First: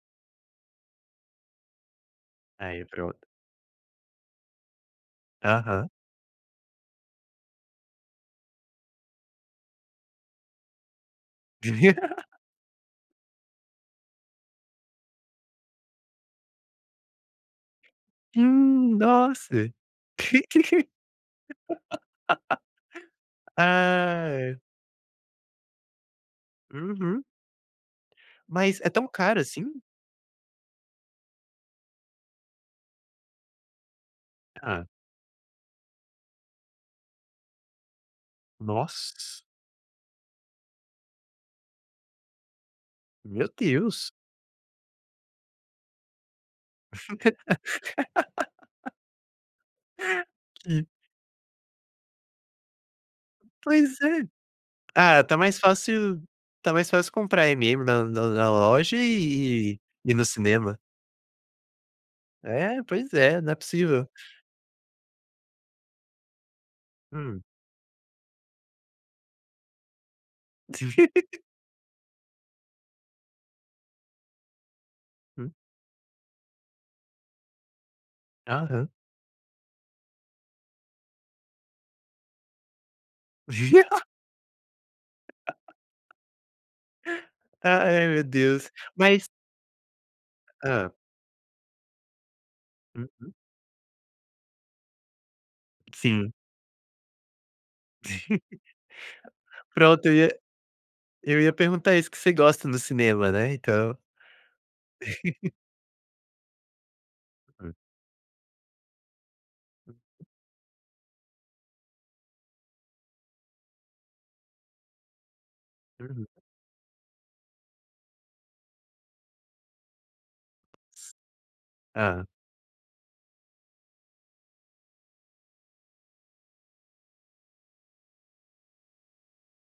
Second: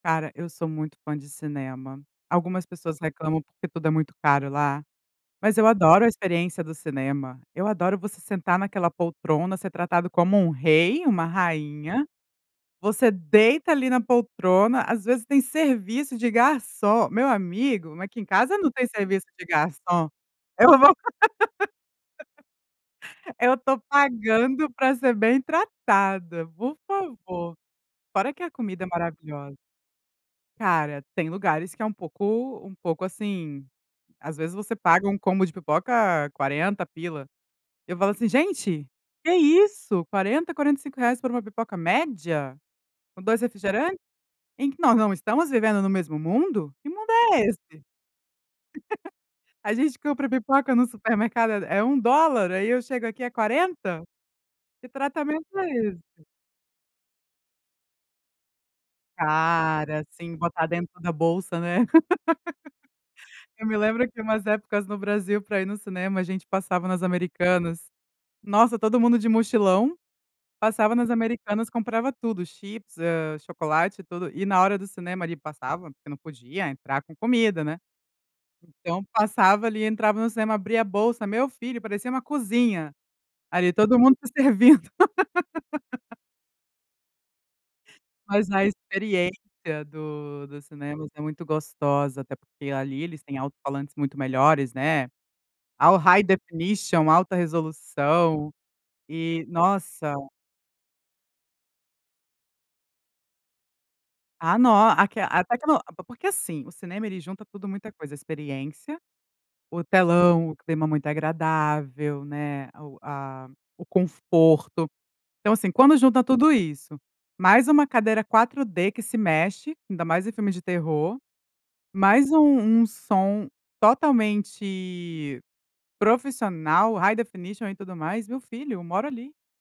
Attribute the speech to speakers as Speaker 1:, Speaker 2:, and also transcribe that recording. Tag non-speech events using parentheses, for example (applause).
Speaker 1: Cara, eu sou muito fã de cinema. Algumas
Speaker 2: Aí,
Speaker 1: pessoas
Speaker 2: pronto.
Speaker 1: reclamam, porque tudo é muito caro lá. Mas eu
Speaker 2: Aham.
Speaker 1: adoro a experiência do cinema. Eu adoro você sentar naquela poltrona, ser tratado como um rei, uma rainha.
Speaker 2: (laughs)
Speaker 1: Você deita ali na poltrona, às vezes tem serviço de garçom. Meu amigo, aqui em casa não tem
Speaker 2: Hum,
Speaker 1: serviço de
Speaker 2: nossa.
Speaker 1: garçom, eu
Speaker 2: (laughs)
Speaker 1: vou (laughs) eu tô
Speaker 2: Ah, é.
Speaker 1: pagando p ra ser bem tratada, por
Speaker 2: Uhum.
Speaker 1: favor. Fora que a
Speaker 2: Mas,
Speaker 1: comida é
Speaker 2: é tão caro
Speaker 1: maravilhosa.
Speaker 2: assim?
Speaker 1: Cara, tem lugares que é um pouco um pouco, assim às vezes você
Speaker 2: Hã.
Speaker 1: paga um combo de pipoca R$40 pila. Eu falo assim: "Gente,
Speaker 2: Nossa s
Speaker 1: que
Speaker 2: s
Speaker 1: isso, R$40, R$45, por uma pipoca média, com 2
Speaker 2: Meu
Speaker 1: refrigerante?
Speaker 2: Deus.
Speaker 1: Em que nós não estamos vivendo no mesmo mundo. Que mundo é esse? (laughs)
Speaker 2: (laughs)
Speaker 1: A gente compra pipoca
Speaker 2: Que
Speaker 1: no supermercado é é $1, aí eu chego aqui é
Speaker 2: Pois
Speaker 1: R$40?
Speaker 2: é.
Speaker 1: Que
Speaker 2: Ah, tá
Speaker 1: tratamento
Speaker 2: mais
Speaker 1: é
Speaker 2: fácil
Speaker 1: esse?"
Speaker 2: tá mais fácil comprar M&M's na na na loja e ir
Speaker 1: Cara,
Speaker 2: ir no
Speaker 1: sim, botar
Speaker 2: cinema.
Speaker 1: dentro da bolsa, né.
Speaker 2: É, pois é,
Speaker 1: (chuckles)
Speaker 2: não é
Speaker 1: Eu me lembro
Speaker 2: possível.
Speaker 1: que umas épocas no Brasil pra ir no cinema, a gente passava nas
Speaker 2: Hum.
Speaker 1: Americanas, nossa, todo mundo de mochilão, passava nas
Speaker 2: (laughs)
Speaker 1: Americanas comprava tudo, chips, eh, chocolate, tudo, e na hora do cinema ali
Speaker 2: Hum.
Speaker 1: passava, porque não podia entrar com comida, né
Speaker 2: Aham.
Speaker 1: Então passava ali, entrava no cinema, abria a bolsa, meu filho, parecia uma cozinha, ali, todo
Speaker 2: (laughs)
Speaker 1: mundo se servindo. (laughs)
Speaker 2: (laughs) Ah, é, meu
Speaker 1: Mas a
Speaker 2: Deus, mas
Speaker 1: experiência do do
Speaker 2: Hã.
Speaker 1: cinema é muito gostosa, até porque ali eles
Speaker 2: Uhum.
Speaker 1: têm alto-falantes muito melhores, né, all high
Speaker 2: Sim.
Speaker 1: definition, alta
Speaker 2: Sim. (laughs)
Speaker 1: resolução e,
Speaker 2: Pronto eu
Speaker 1: nossa
Speaker 2: ia eu ia perguntar isso: o que você gosta do cinema? Né, então
Speaker 1: Ah, no aqui
Speaker 2: (laughs)
Speaker 1: até que eu no p p porque, assim, o cinema ele junta tudo
Speaker 2: Hum.
Speaker 1: muita coisa: experiência, o telão, o clima muito agradável, né, o a o conforto. Então, assim, quando junta
Speaker 2: Uhum.
Speaker 1: tudo isso, mais uma cadeira 4D que se mexe, ainda mais em filmes de terror,
Speaker 2: Hã.
Speaker 1: mais um um som totalmente profissional, high definition, e tudo mais, meu filho, moro ali.